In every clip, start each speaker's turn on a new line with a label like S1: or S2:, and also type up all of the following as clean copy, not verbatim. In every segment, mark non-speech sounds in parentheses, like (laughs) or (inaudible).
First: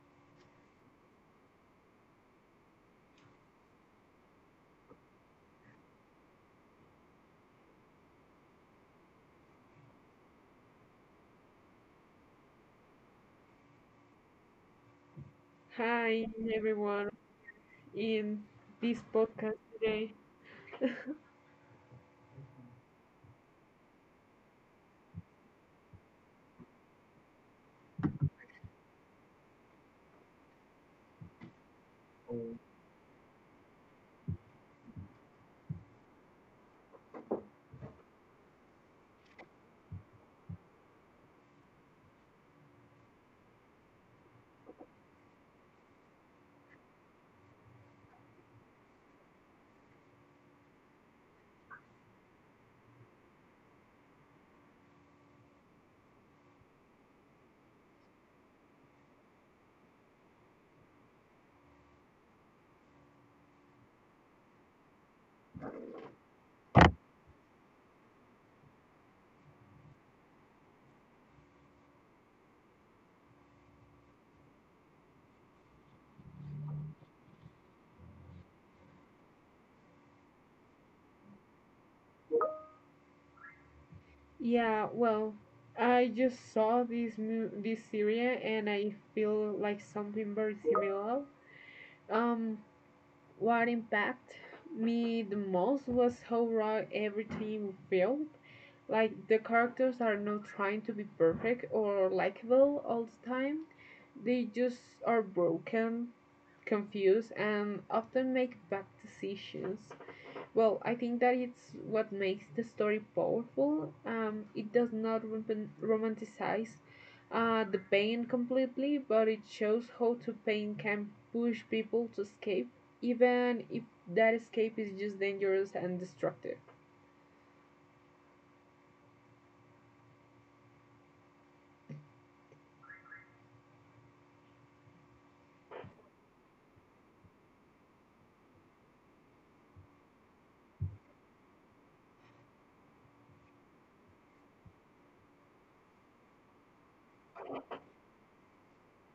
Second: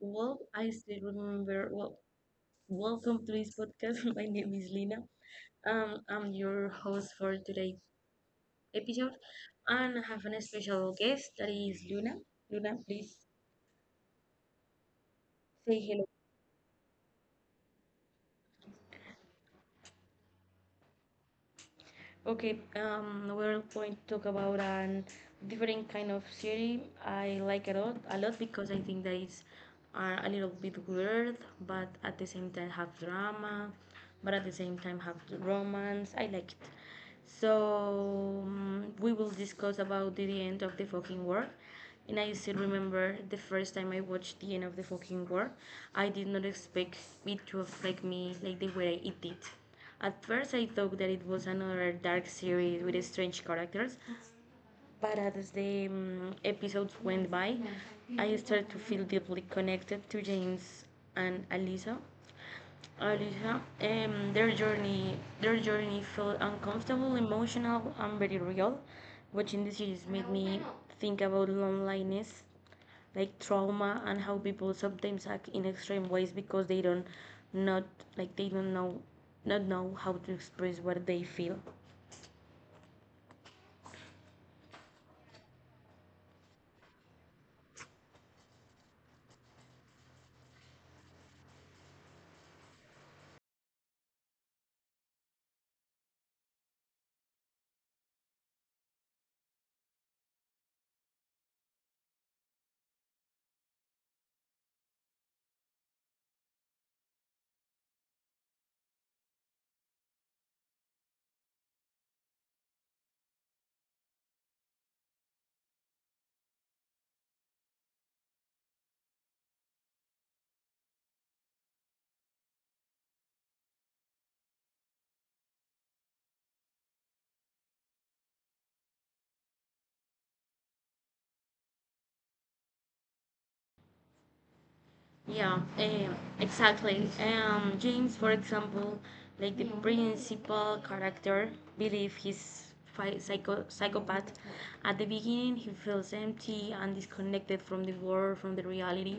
S1: well, I still remember. Well, Welcome to this podcast. (laughs) My name is Lina. I'm your host for today's episode, and I have an special guest that is Luna. Luna, please say hello.
S2: Hi everyone in this podcast today.
S1: Okay, we're going to talk about an different kind of series. I like it a lot because I think that it's a little bit weird, but at the same time have drama, but at the same time have romance. I like it. So we will discuss about the end of the fucking world, and I still remember the first time I watched the end of the fucking war. I did not expect it to affect me like the way it did. At first, I thought that it was another dark series with strange characters, but as the episodes went by, I started to feel deeply connected to James and Alisa. Their journey felt uncomfortable, emotional, and very real. Watching the series made me think about loneliness, like trauma, and how people sometimes act in extreme ways because not they don't know not know how to express what they feel.
S2: Yeah, well, I just saw this series and I feel like something very similar. Um, what impacted me the most was how raw everything felt. Like the characters are not trying to be perfect or likable all the time. They just are broken, confused, and often make bad decisions. Well, I think that it's what makes the story powerful. It does not romanticize the pain completely, but it shows how to pain can push people to escape, even if that escape is just dangerous and destructive.
S1: Yeah, exactly. James, for example, like the principal character, believe he's psychopath. At the beginning, he feels empty and disconnected from the world, from the reality.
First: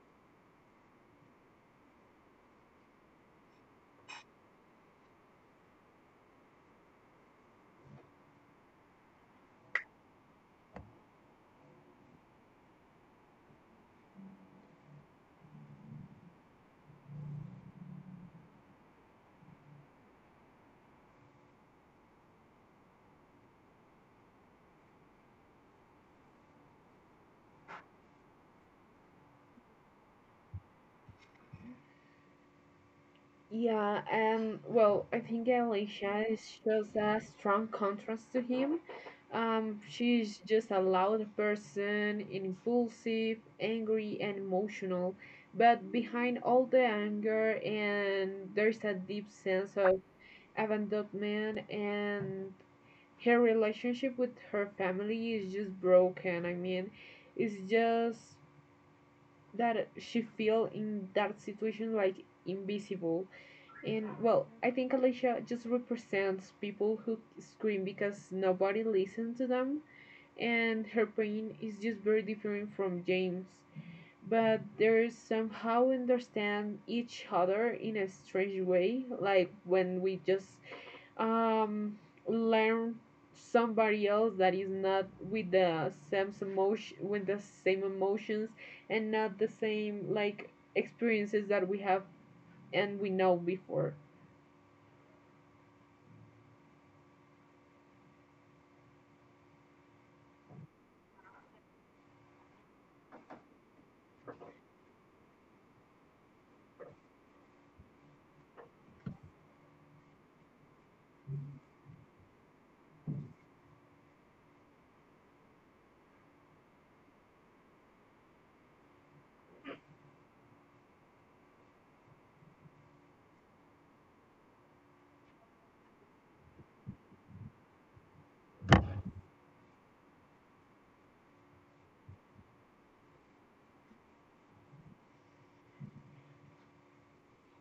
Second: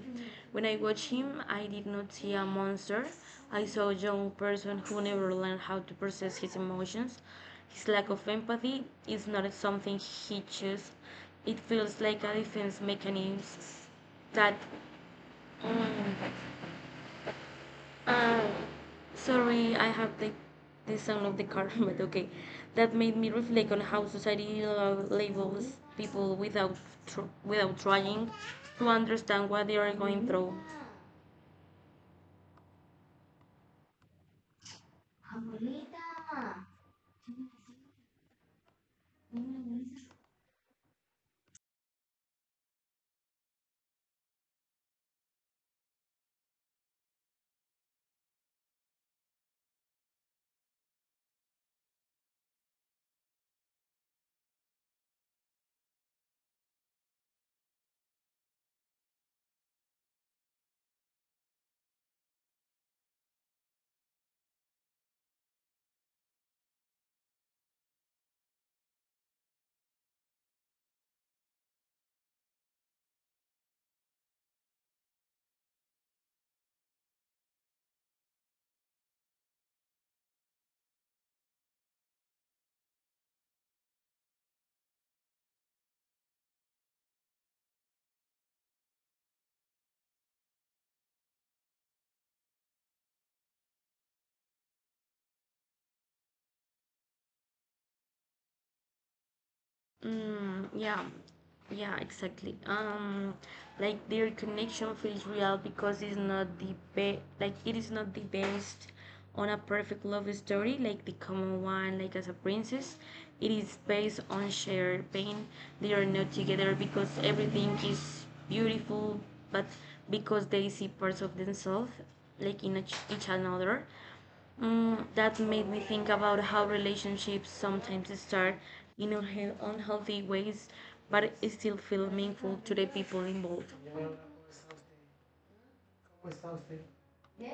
S1: When I watched him, I did not see a monster. I saw a young person who never learned how to process his emotions. His lack of empathy is not something he chose. It feels like a defense mechanism that. mm, uh, sorry, I have the sound of the car, (laughs) but okay. That made me reflect on how society labels people without without trying to understand what they are going through.
S2: Yeah, and well, I think shows a strong contrast to him. She's just a loud person, impulsive, angry, and emotional. But behind all the anger, and there's a deep sense of abandonment, and her relationship with her family is just broken. I mean, it's just that she feel in that situation like invisible. And well, I think Alicia just represents people who scream because nobody listens to them, and her pain is just very different from James. But they somehow understand each other in a strange way, like when we just um, learn somebody else that is not with the same emotion with the same emotions and not the same like experiences that we have and we know before.
S1: Mm, yeah, yeah, exactly. Like their connection feels real because it is not the best on a perfect love story, like the common one, like as a princess. It is based on shared pain. They are not together because everything is beautiful, but because they see parts of themselves, like in each another. That made me think about how relationships sometimes start in unhealthy ways, but it still feel meaningful to the people involved.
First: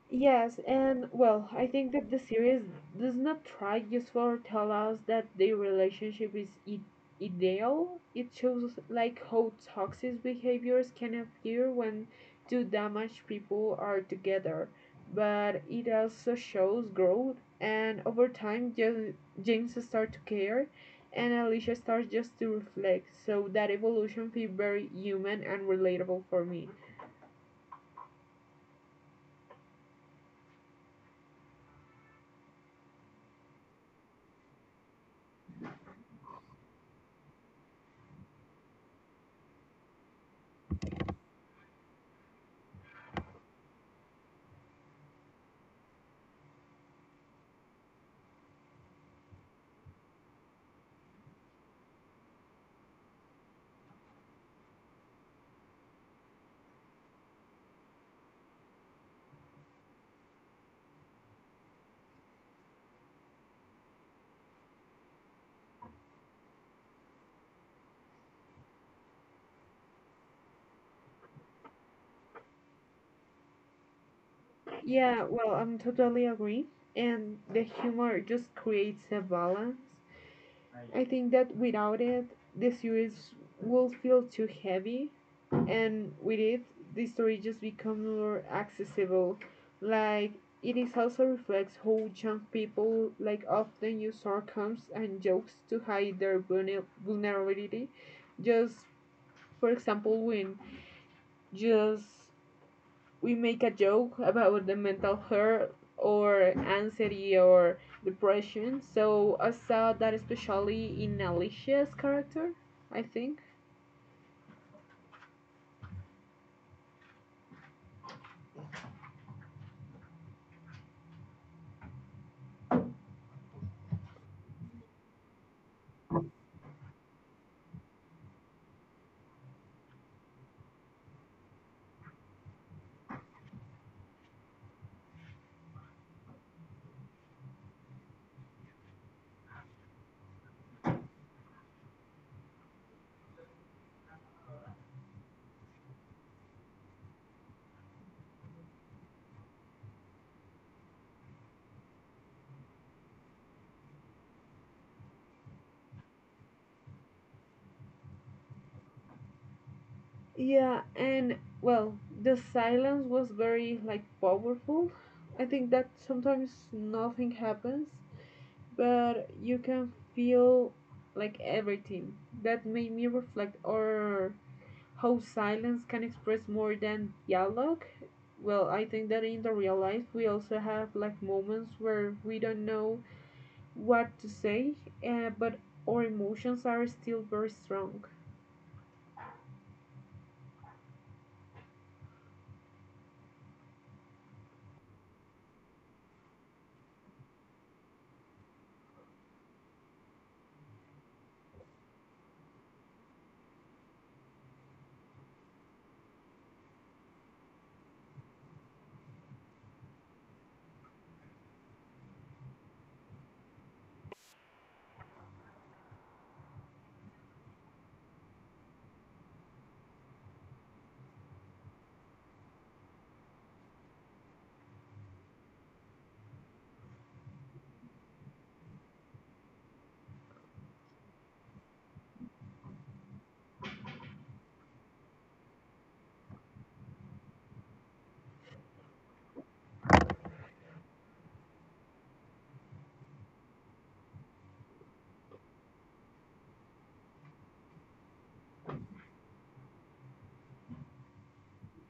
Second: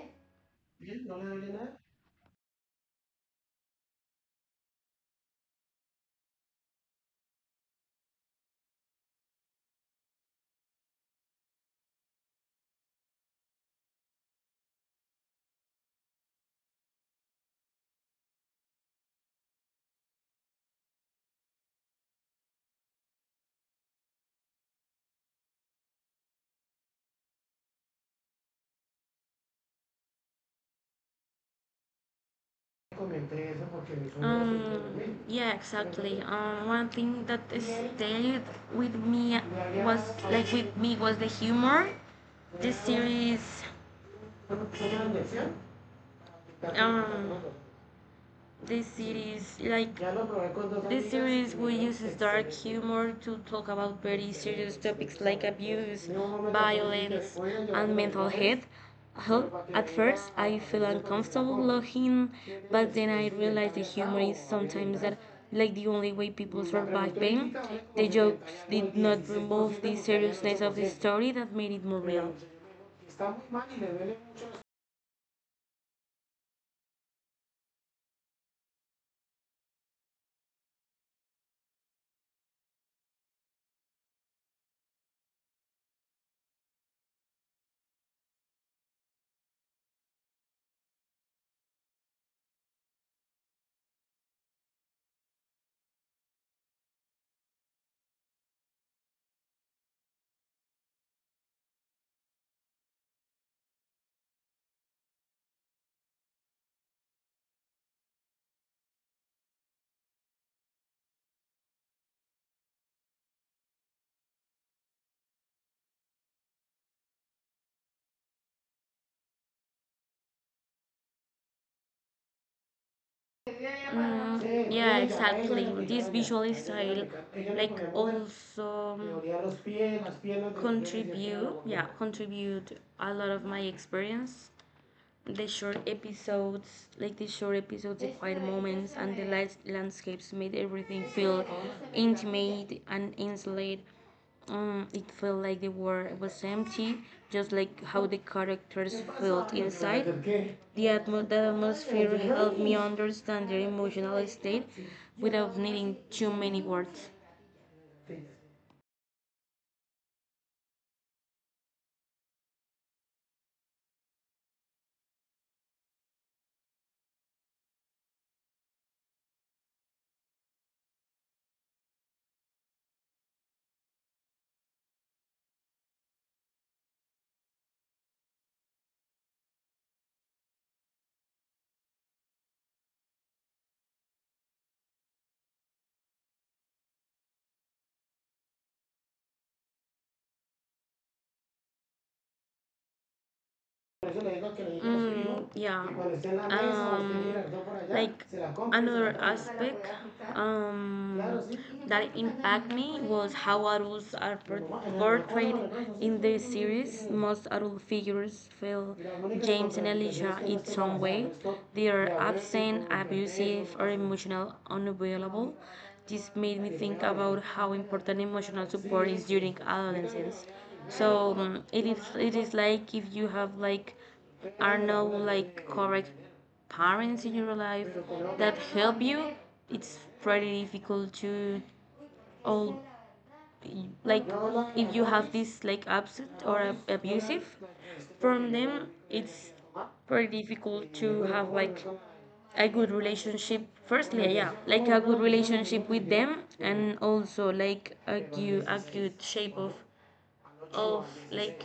S2: Yes, and well, I think that the series does not try just for tell us that their relationship is ideal. It shows like how toxic behaviors can appear when two damaged people are together, but it also shows growth. And over time, James starts to care, and Alicia starts just to reflect. So that evolution feels very human and relatable for me.
S1: Um, yeah, exactly. One thing that stayed with me was like with me was the humor. This series um, this series like this series y will use dark humor to talk about very serious topics like abuse, violence, and mental health. At first, I felt uncomfortable laughing, but then I realized the humor is sometimes that, like the only way people survive pain. The jokes did not remove the seriousness of the story that made it more real.
S2: Yeah, well, I'm totally agree. And the humor just creates a balance. I think that without it, the series will feel too heavy, and with it, the story just becomes more accessible. Like it is also reflects how young people like often use sarcasm and jokes to hide their vulnerability. Just for example, when just we make a joke about the mental health or anxiety or depression. So I saw that especially in Alicia's character, I think.
S1: Yeah, exactly. This visual style, like, also contribute a lot of my experience the short episodes, like the short episodes, the quiet moments, and the light landscapes made everything feel intimate and insolate. It felt like the world was empty, just like how the characters felt inside. The atmosphere helped me understand their emotional state without needing too many words.
S2: Yeah, and well, the silence was very like powerful. I think that sometimes nothing happens, but you can feel like everything. That made me reflect or how silence can express more than dialogue. Well, I think that in the real life we also have like moments where we don't know what to say, but our emotions are still very strong.
S1: Por Mm, yeah. um, like another aspect Claro, sí. That impact me was how adults are por- portrayed sí. In the series. Most adult figures feel James and contraindicación Elijah no in some way. They are absent, abusive, or emotional unavailable. This made me think about how important emotional support is during adolescence. So it is like if you have like are no like correct parents in your life that help you, it's pretty difficult to all like if you have this like upset or abusive from them, it's pretty difficult to have like a good relationship firstly, yeah, like a good relationship with them and also like a good shape of like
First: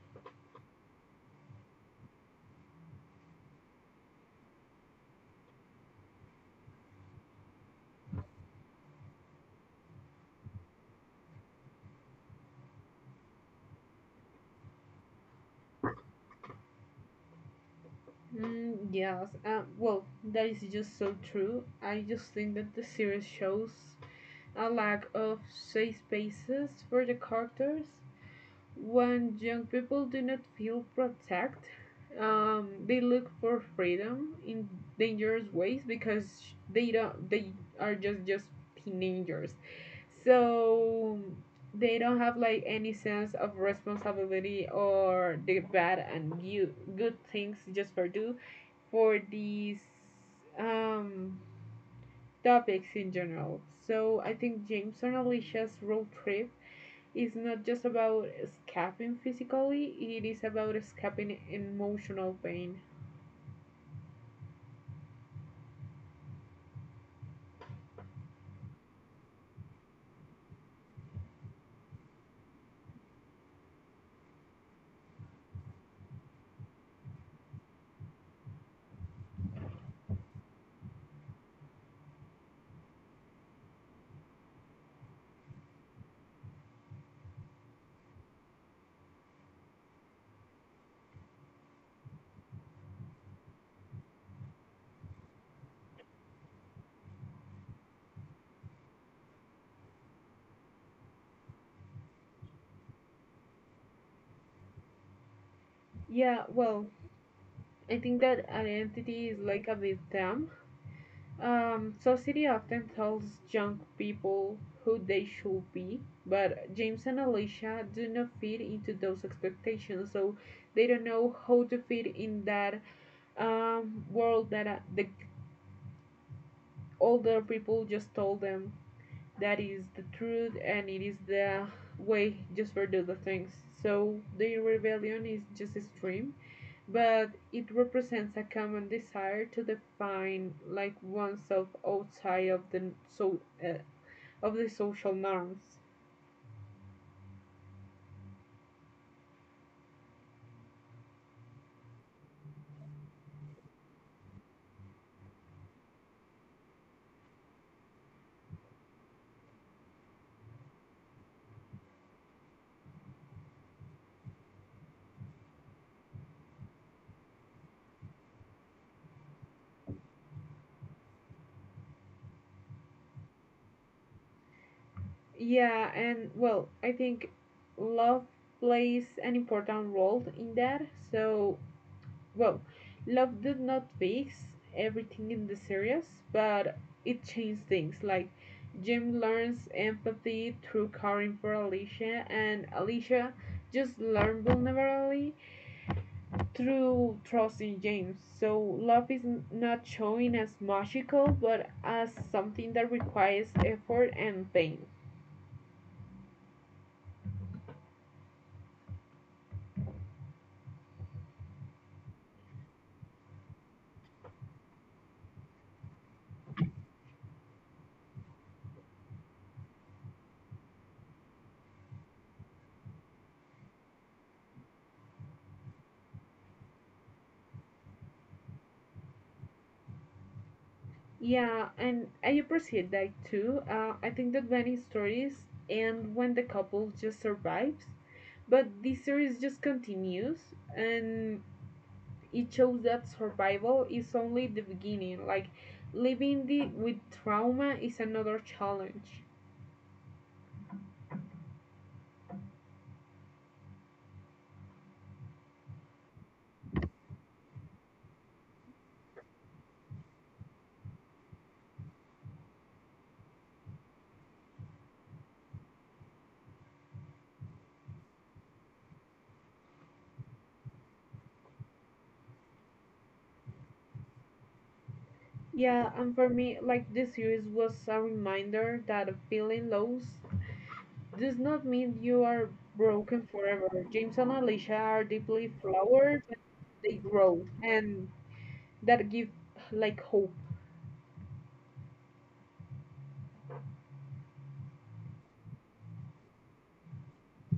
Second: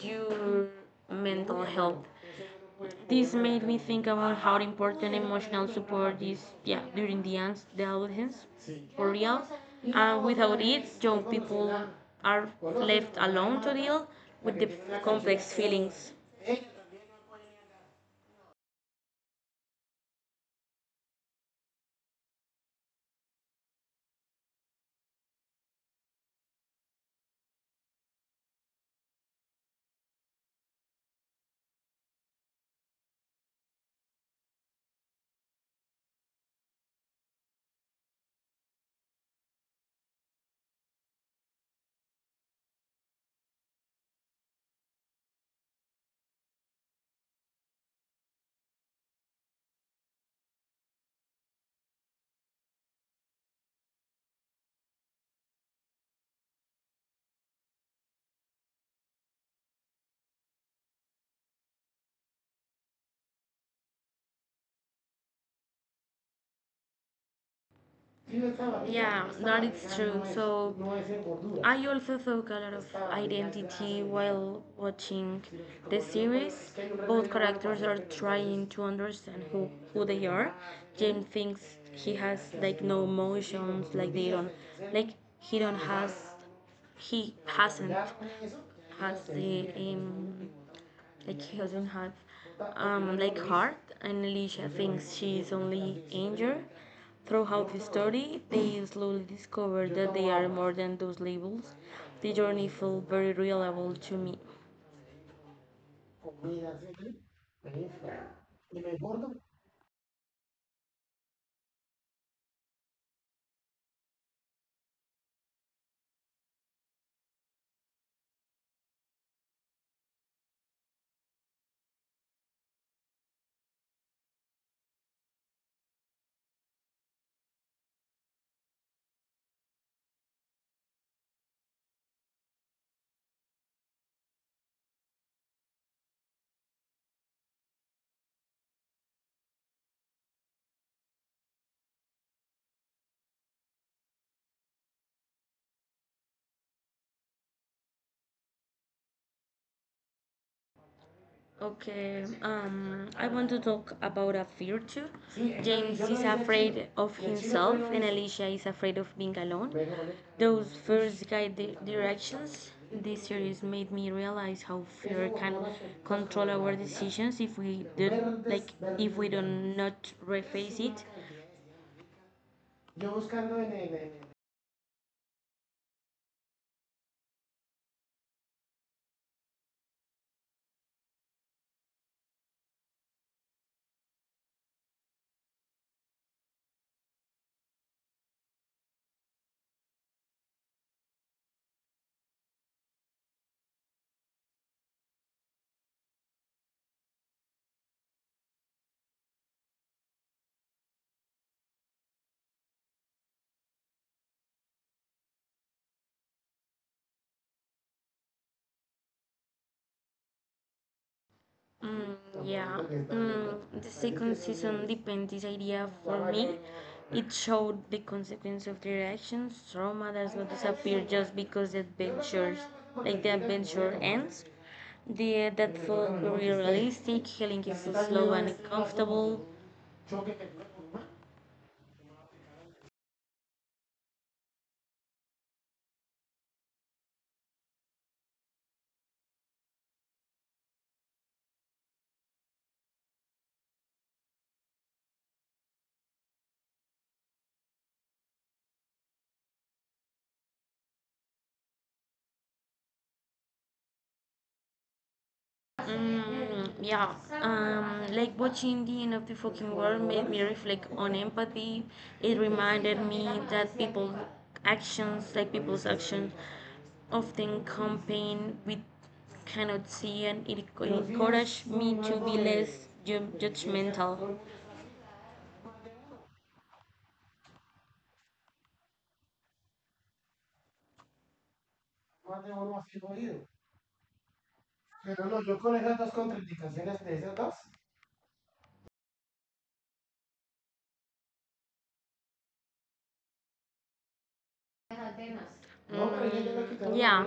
S1: your mental health. This made me think about how important emotional support is, yeah, during the the adolescence, for real. And without it, young people are left alone to deal with the complex feelings.
S2: Mm, yes, well that is just so true. I just think that the series shows a lack of safe spaces for the characters. When young people do not feel protect, they look for freedom in dangerous ways because they don't they are just teenagers. So they don't have like any sense of responsibility or the bad and you, good things just for do for these um topics in general. So I think Jameson and Alicia's road trip, it's not just about escaping physically, it is about escaping emotional pain.
S1: Yeah, that is true. So I also saw a lot of identity while watching the series. Both characters are trying to understand who they are. James thinks he has like no emotions, like they don't like he don't has he hasn't has the like she doesn't have like heart, and Alicia thinks she is only injured. Throughout the story, they slowly discover that they are more than those labels. The journey felt very relatable to me.
S2: Yeah, well, I think that identity is like a big term. Society often tells young people who they should be, but James and Alicia do not fit into those expectations, so they don't know how to fit in that world that the older people just told them that is the truth and it is the way just for do the things. So the rebellion is just extreme, but it represents a common desire to define like oneself outside of the so uh, of the social norms.
S1: Okay, I want to talk about a fear too. James is afraid of himself, and Alicia is afraid of being alone. Those fears guide the directions. This series made me realize how fear can control our decisions if we do not reface it.
S2: Yeah, and well, I think love plays an important role in that. So well, love did not fix everything in the series, but it changed things. Like Jim learns empathy through caring for Alicia, and Alicia just learned vulnerability through trusting James. So love is not showing as magical, but as something that requires effort and pain.
S1: Mm, yeah, the second season dependency idea for me. It showed the consequence of their actions. Trauma does not disappear just because the adventure ends. The that felt very realistic. Healing is slow and uncomfortable.
S2: Yeah, and I appreciate that too. I think that many stories end when the couple just survives. But the series just continues and it shows that survival is only the beginning. Like living with trauma is another challenge.
S1: Mm, yeah, like watching the end of the fucking world made me reflect on empathy. It reminded me that people's actions often campaign we cannot see, and it encouraged me to be less judgmental.
S2: Yeah, and for me, like this series was a reminder that feeling lows does not mean you are broken forever. James and Alicia are deeply flawed,
S1: No,
S2: but they grow and that gives like hope.
S1: no. Mm, yeah,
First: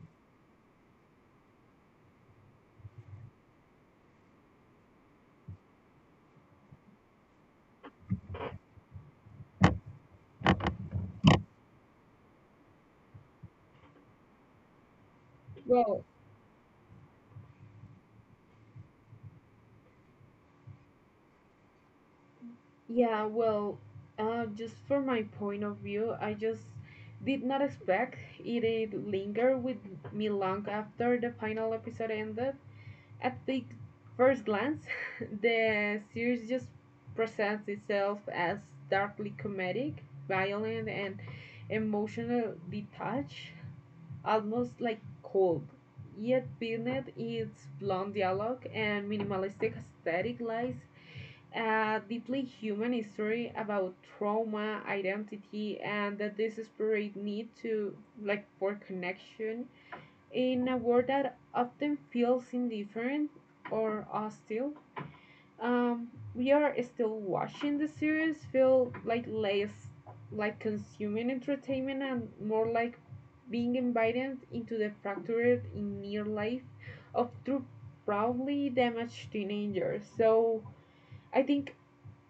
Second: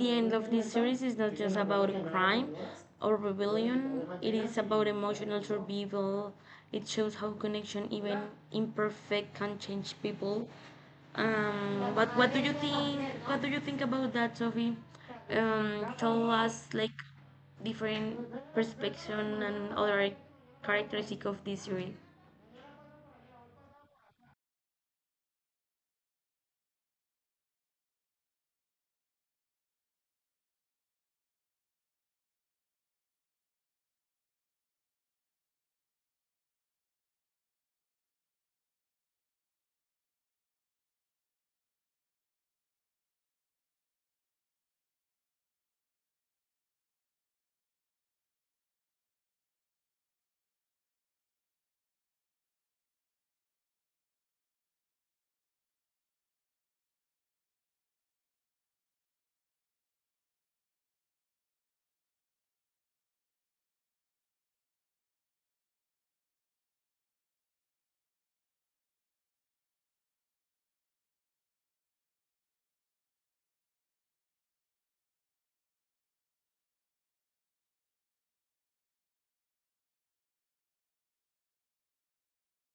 S1: the end of this series is not just about crime or rebellion, it is about emotional survival. It shows how connection, even imperfect, can change people. What do you think? What do you think about that, Sophie? Tell
S2: Well,
S1: us like different perspective and other characteristic of this series.
S2: yeah, well, just from my point of view, I just did not expect it to linger with me long after the final episode ended. At the first glance, (laughs) the series just presents itself as darkly comedic, violent, and emotional detached, almost like cold. Yet beneath its blunt dialogue and minimalistic aesthetic lies a deeply human story about trauma, identity, and the desperate need to like for connection in a world that often feels indifferent or hostile. Um, we are still watching the series feel like less like consuming entertainment and more like being invited into the fractured in near life of two probably damaged teenagers. So I think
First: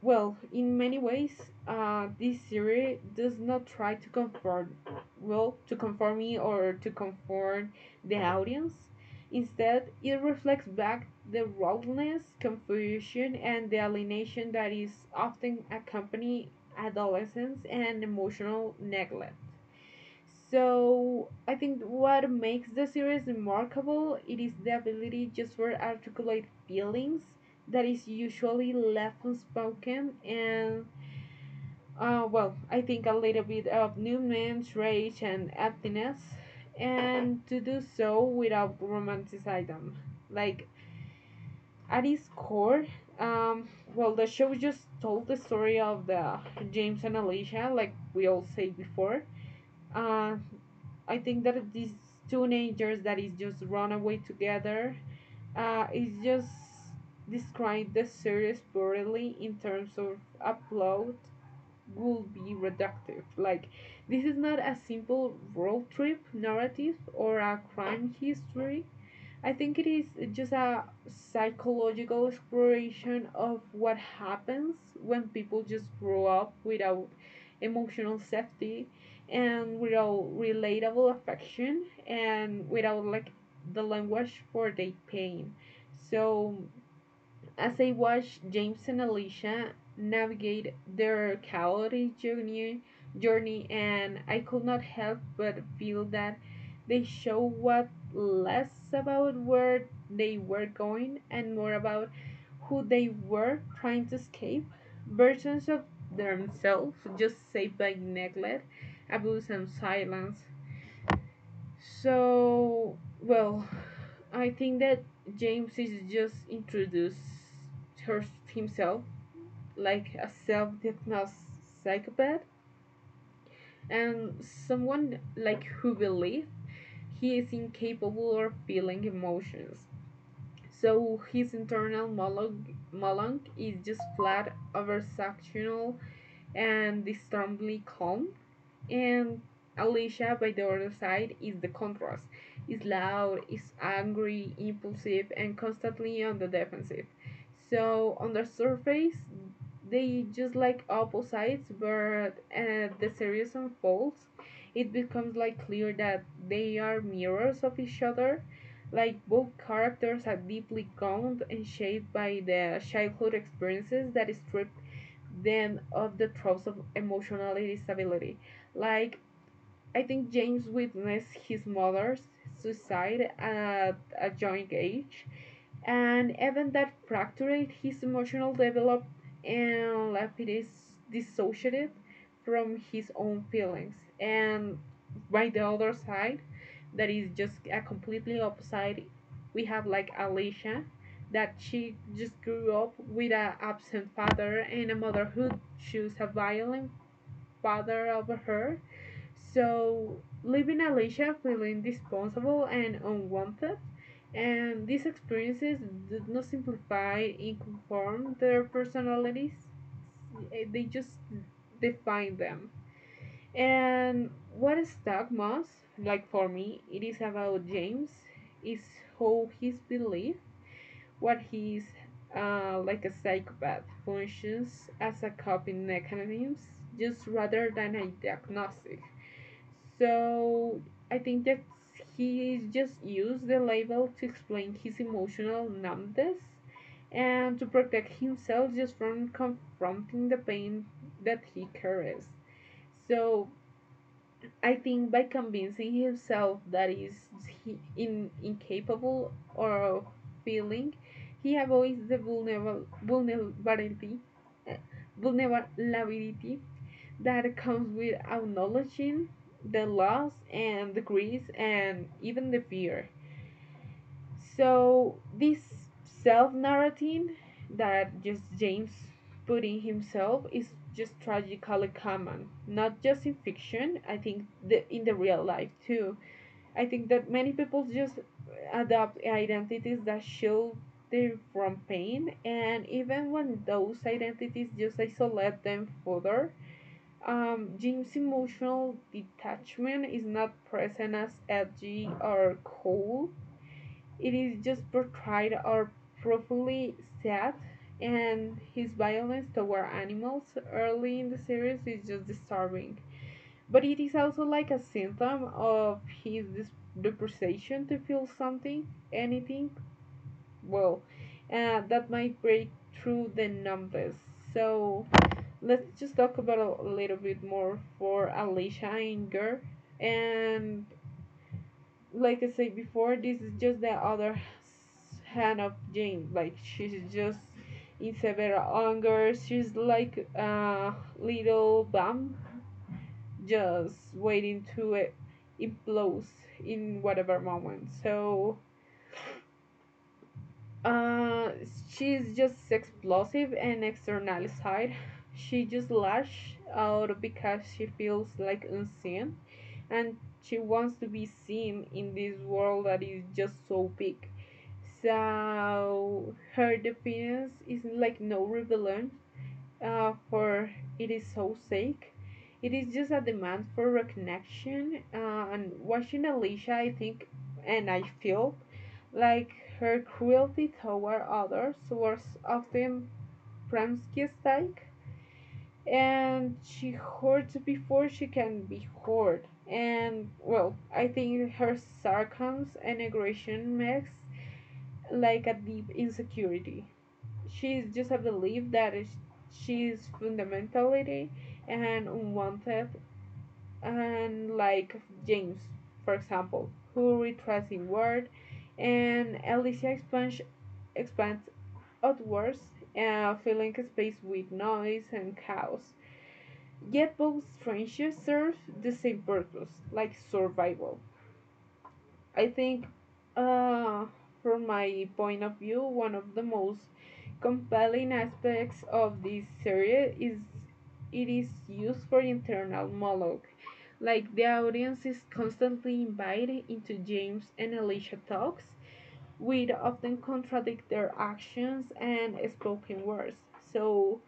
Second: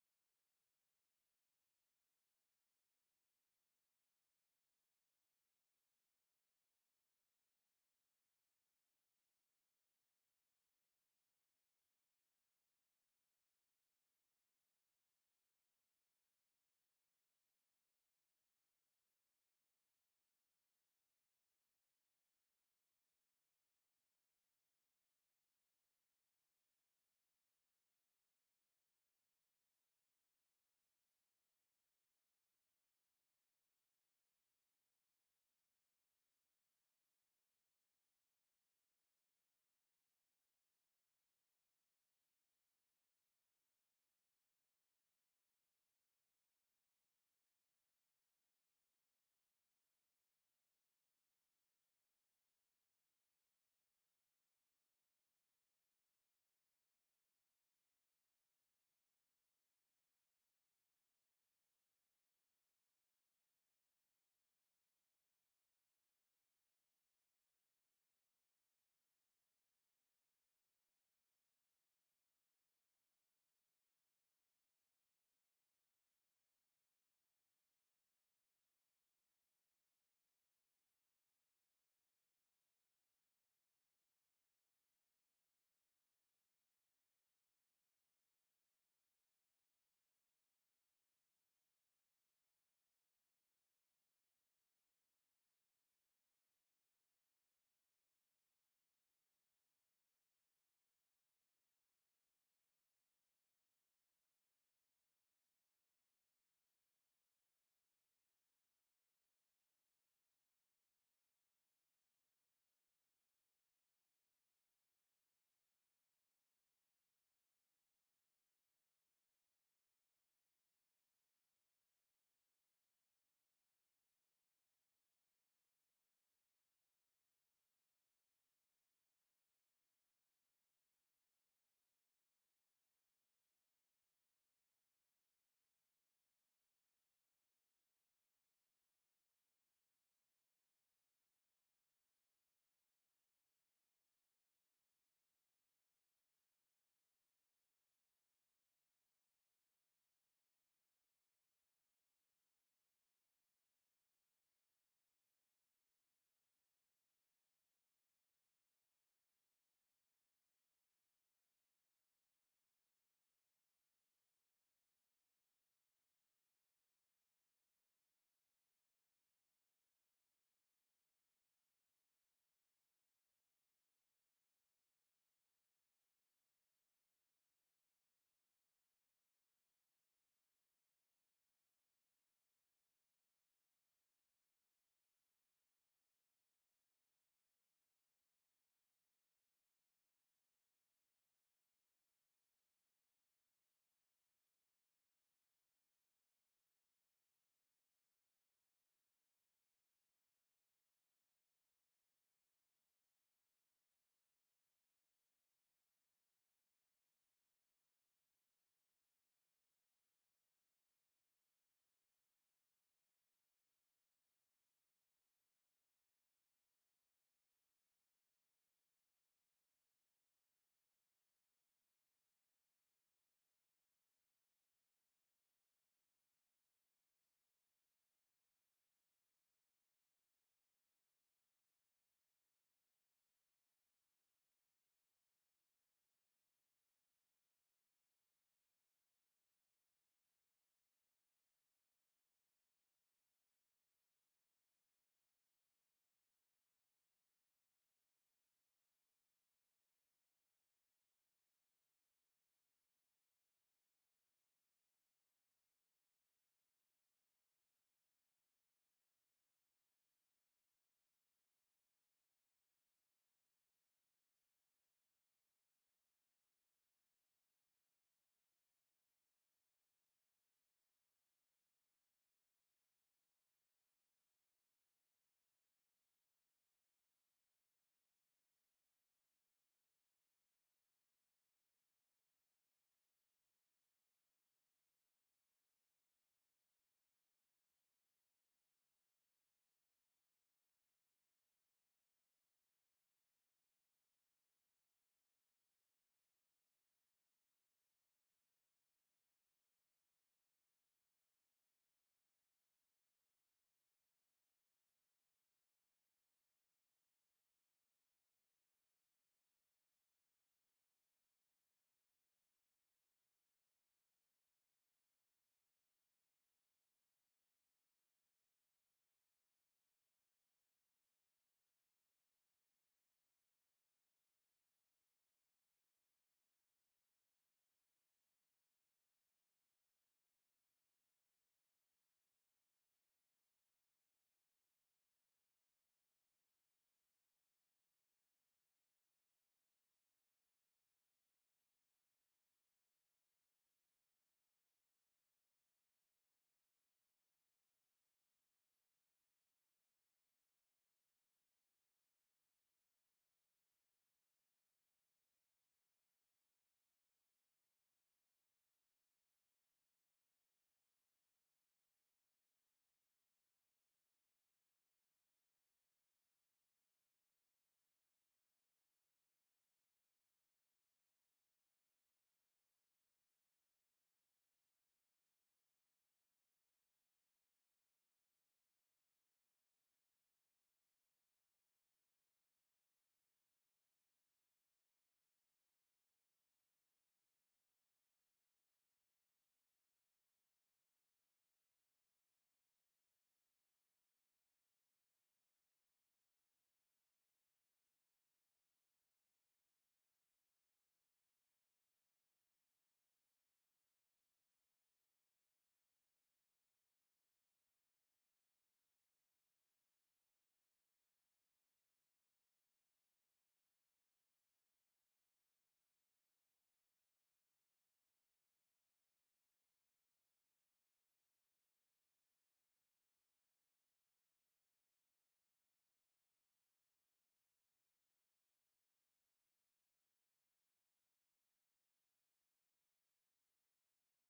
S2: well, in many ways, this series does not try to conform, well, to conform me or to conform the audience. Instead, it reflects back the rawness, confusion, and the alienation that is often accompany adolescence and emotional neglect. So I think what makes the series remarkable it is the ability just for articulate feelings that is usually left unspoken, and well I think a little bit of Newman's rage and emptiness and to do so without romanticizing them. Like at its core, well the show just told the story of the James and Alicia like we all said before. uh, I think that these teenagers that is just run away together, is just describe the series poorly in terms of upload will be reductive. Like this is not a simple road trip narrative or a crime history. I think it is just a psychological exploration of what happens when people just grow up without emotional safety and without relatable affection and without like the language for their pain. So as I watched James and Alicia navigate their chaotic journey and I could not help but feel that they show what less about where they were going and more about who they were trying to escape. Versions of themselves just saved by neglect, abuse, and silence. So, well, I think that James is just introduced himself like a self-diagnosed psychopath and someone like who believes he is incapable of feeling emotions. So his internal monologue is just flat, oversaturational, and disturbingly calm. And Alicia, by the other side, is the contrast. Is loud, is angry, impulsive, and constantly on the defensive. So on the surface, they just like opposites, but as the series unfolds. It becomes like clear that they are mirrors of each other. Like both characters are deeply gone and shaped by the childhood experiences that strip them of the tropes of emotional stability. Like, I think James witnessed his mother's suicide at a young age, an event that fractured his emotional development and left him dissociated from his own feelings. And by the other side, that is just a completely opposite, we have like Alicia, that she just grew up with an absent father and a mother who chose a violent father over her, so, leaving Alicia feeling responsible and unwanted, and these experiences do not simplify and conform their personalities, eh, they just define them. And what stuck most, like for me, it is about James, is how his belief, what he's like a psychopath, functions as a coping mechanism, just rather than a diagnostic. So I think that he just used the label to explain his emotional numbness and to protect himself just from confronting the pain that he carries. So I think by convincing himself that incapable or feeling, he avoids the uh, vulnerability that comes with acknowledging the loss and the grief and even the fear. So this self-narrating that just James put in himself is just tragically common, not just in fiction. I think in the real life too. I think that many people just adopt identities that shield them from pain, and even when those identities just isolate them further, Jim's emotional detachment is not present as edgy or cool. It is just portrayed or profoundly sad, and his violence toward animals early in the series is just disturbing. But it is also like a symptom of his depreciation to feel something, anything, well, that might break through the numbness. So let's just talk about a little bit more for Alicia Inger. And like I said before, this is just the other hand of Jane. Like she's just in several angers. She's like a little bomb, just waiting to implode in whatever moment. So uh, she's just explosive and external side. She just lashes out because she feels like unseen, and she wants to be seen in this world that is just so big. So her defense is like no rebellion, for it is so sake. It is just a demand for recognition. And watching Alicia, I think, and I feel like her cruelty toward others was often Premsky-like, and she hoards before she can be hoard. And well, I think her sarcasm and aggression makes like a deep insecurity. She's just a belief that is- She's fundamentally and unwanted, and like James, for example, who retracts inward, and Alicia expands expands outwards, filling space with noise and chaos. Yet both friendships serve the same purpose, like survival. I think, uh, from my point of view, one of the most compelling aspects of this series is it is used for internal monologue. Like the audience is constantly invited into James and Alicia talks, which often contradict their actions and spoken words. So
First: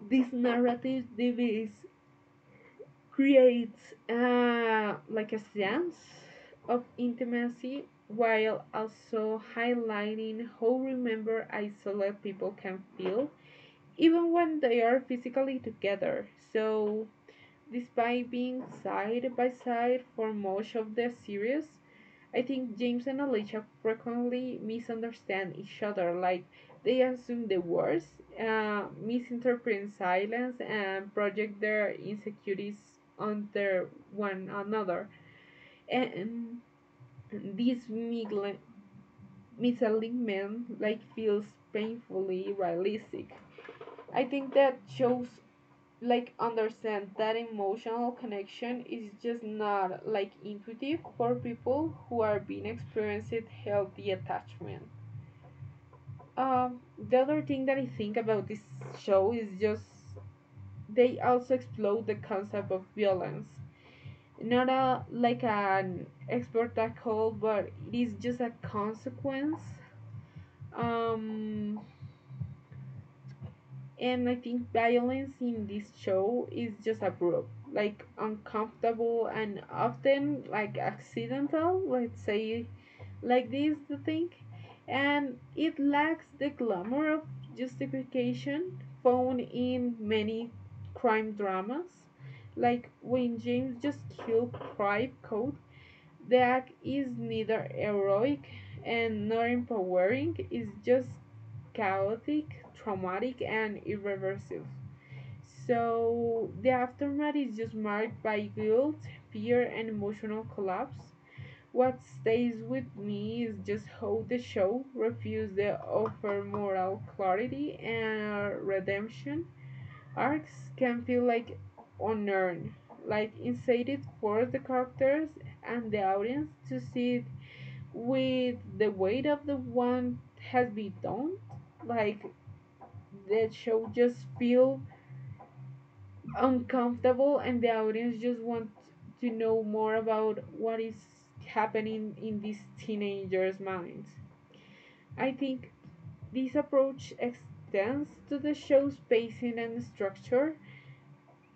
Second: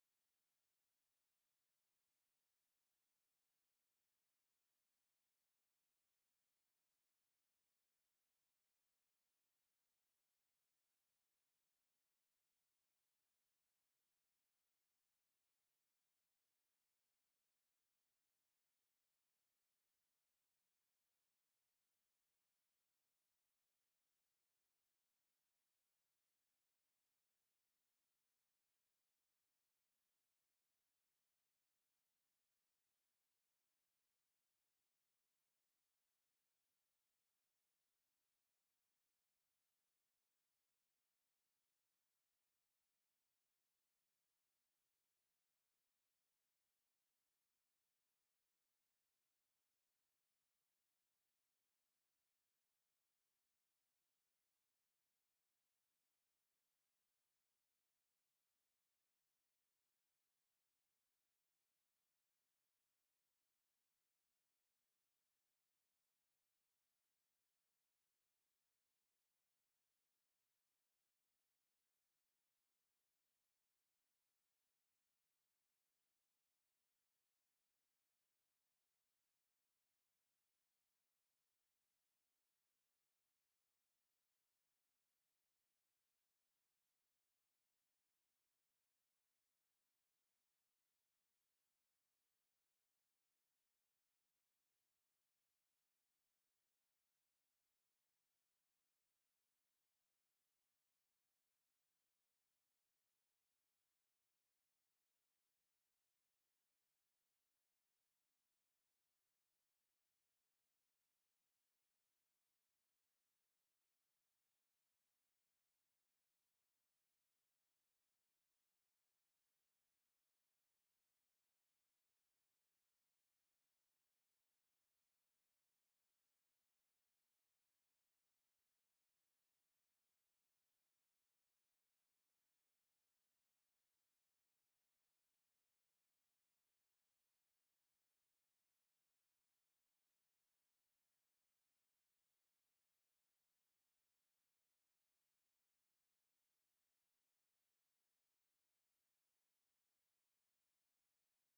S2: this narrative device creates like a sense of intimacy, while also highlighting how remember isolate people can feel even when they are physically together. So despite being side by side for most of the series, I think James and Alicia frequently misunderstand each other. Like they assume the worst, misinterpret silence, and project their insecurities on their one another. And this misalignment like feels painfully realistic. I think that shows like understand that emotional connection is just not like intuitive for people who are being experienced healthy attachment. Um, the other thing that I think about this show is just they also explode the concept of violence. Not a like an expert tackle, but it is just a consequence. Um, and I think violence in this show is just abrupt, like uncomfortable and often like accidental. Let's say like this, the thing, and it lacks the glamour of justification found in many crime dramas. Like when James just killed Private Code, the act is neither heroic and nor empowering. It's just chaotic, traumatic, and irreversible. So the aftermath is just marked by guilt, fear, and emotional collapse. What stays with me is just how the show refused to offer moral clarity and redemption. Arcs can feel like unearned, like incited for the characters and the audience to see it with the weight of the one has been done. Like that show just feels uncomfortable, and the audience just wants to know more about what is happening in these teenagers' minds. I think this approach extends to the show's pacing and structure.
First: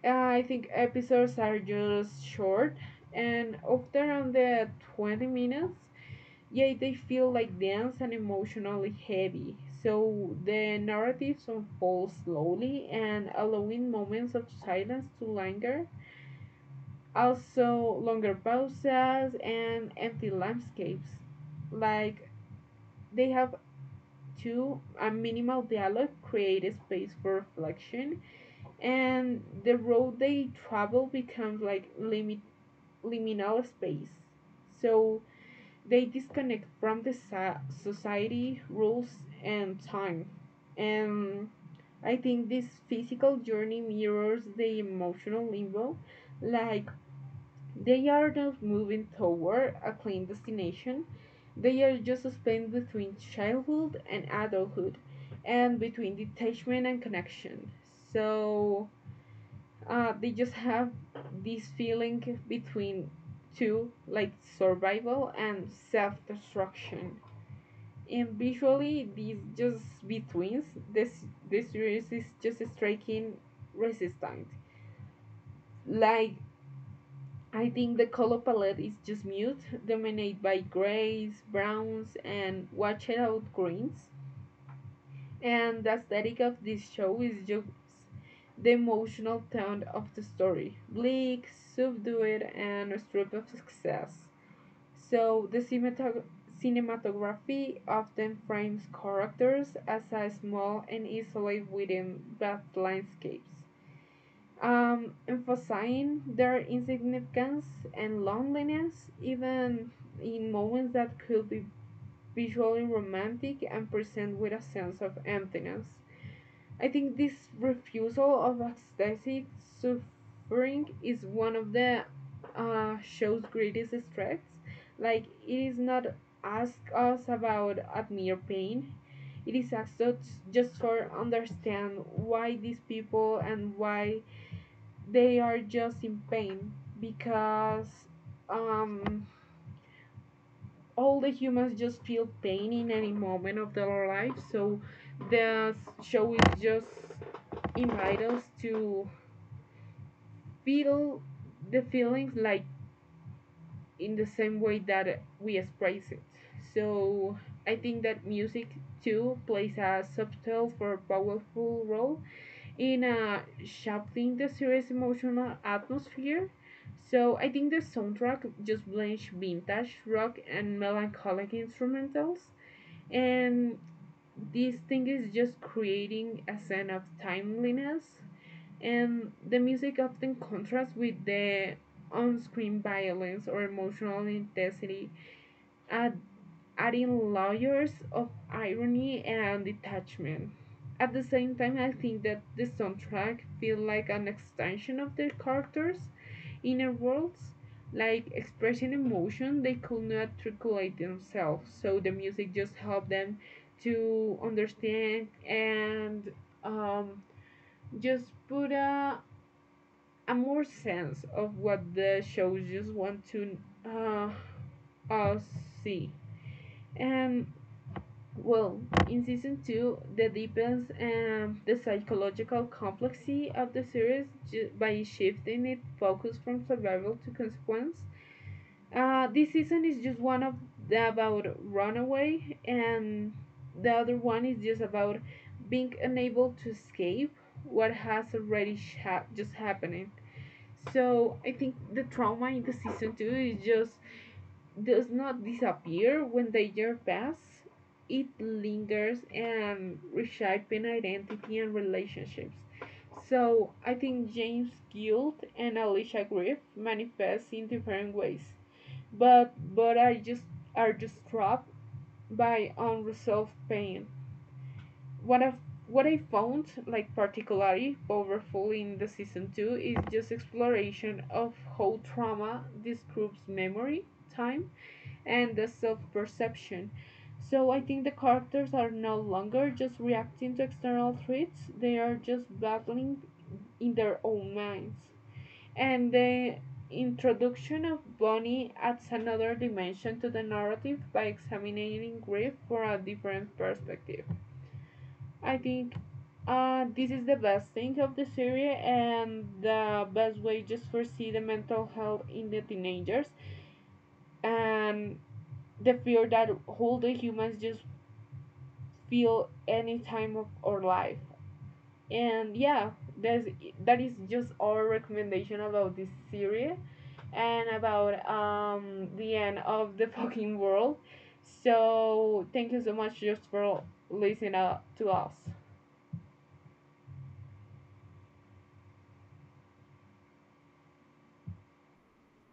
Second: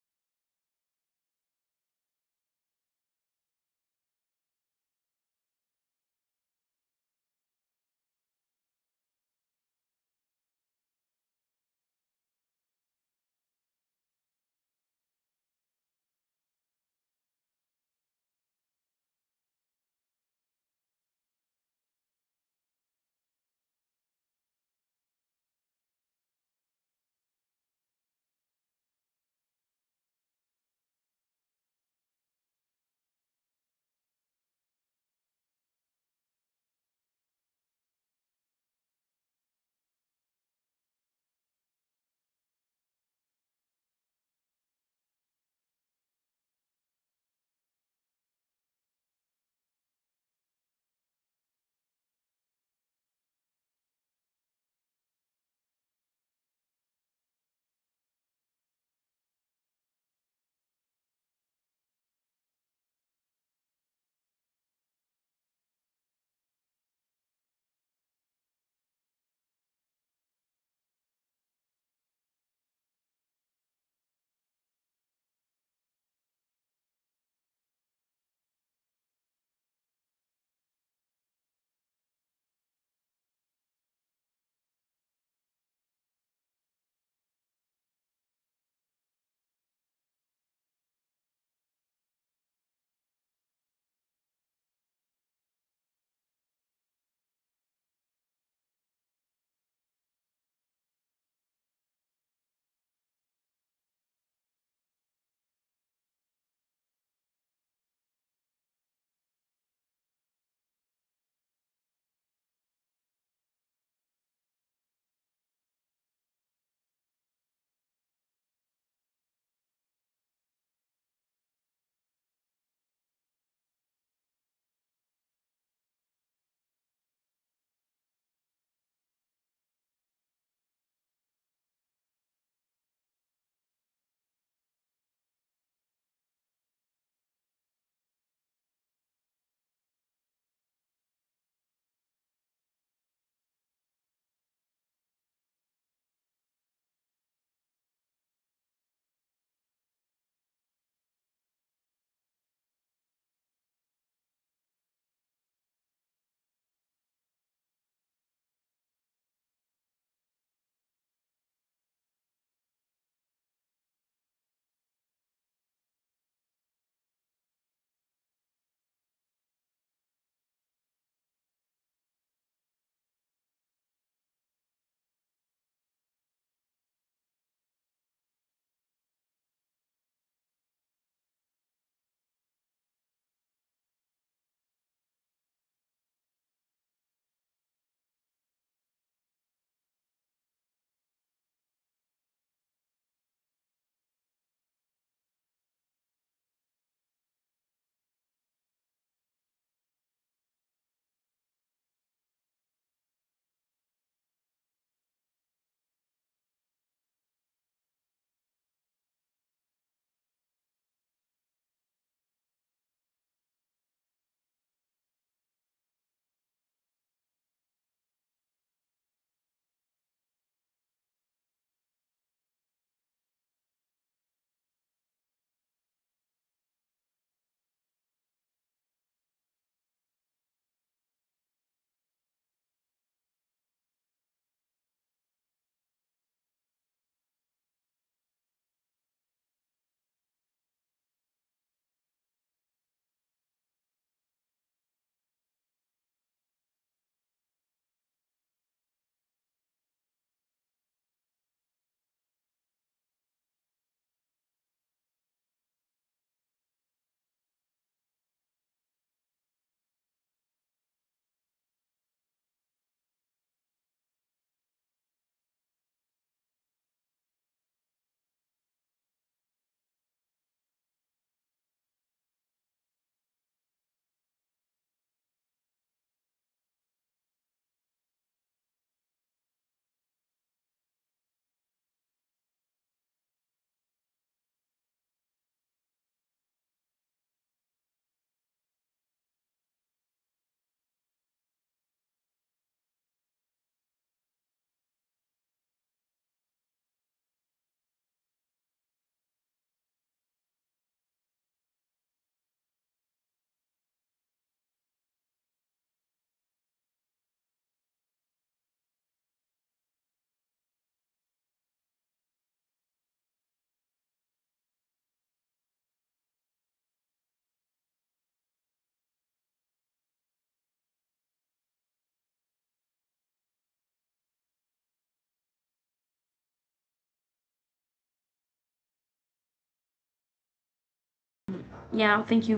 S2: I think episodes are just short and often under 20 minutes, yet they feel like dense and emotionally heavy. So the narratives unfold slowly and allowing moments of silence to linger, also longer pauses and empty landscapes. Like they have two a minimal dialogue create a space for reflection, and the road they travel becomes like limit liminal space. So they disconnect from the society rules and time. And I think this physical journey mirrors the emotional limbo. Like they are not moving toward a clean destination. They are just spent between childhood and adulthood, and between detachment and connection. So they just have this feeling between two, like survival and self destruction. And visually, these just betweens, this, this series is just striking resistant. Like I think the color palette is just mute, dominated by grays, browns, and washed out greens. And the aesthetic of this show is just the emotional tone of the story bleak, subdued, and stripped of success. So, the cinematography often frames characters as a small and isolated within vast landscapes, emphasizing their insignificance and loneliness, even in moments that could be visually romantic and present with a sense of emptiness. I think this refusal of aesthetic suffering is one of the show's greatest strengths. Like, it is not ask us about a mere pain. It is asked us just for understand why these people and why they are just in pain, because um, all the humans just feel pain in any moment of their life. So the show is just invite us to feel the feelings like in the same way that we express it. So I think that music too plays a subtle for powerful role in a shaping the series' emotional atmosphere. So I think the soundtrack just blends vintage rock and melancholic instrumentals, and this thing is just creating a sense of timeliness. And the music often contrasts with the on-screen violence or emotional intensity at adding layers of irony and detachment. At the same time, I think that the soundtrack feels like an extension of the characters' inner worlds, like expressing emotion they could not articulate themselves. So the music just helped them to understand and, um, just put a more sense of what the show just want to uh, us see. And well, in season two, the deepens the psychological complexity of the series by shifting its focus from survival to consequence. This season is just one of the about runaway, and the other one is just about being unable to escape what has already sha just happening. So I think the trauma in the season two is just does not disappear when the year passes. It lingers and reshaping identity and relationships. So I think James Guild and Alicia Griff manifest in different ways, but I just are just trapped by unresolved pain. What I what I found like particularly powerful in the season two is just exploration of how trauma disrupts memory, time, and the self-perception. So I think the characters are no longer just reacting to external threats; they are just battling in their own minds. And the introduction of Bonnie adds another dimension to the narrative by examining grief from a different perspective. I think this is the best thing of the series and the best way just to foresee the mental health in the teenagers, and the fear that all the humans just feel any time of our life. And yeah, that's that is just our recommendation about this series and about the end of the (laughs) fucking world. So thank you so much just for listening to us.
S1: Yeah, thank you.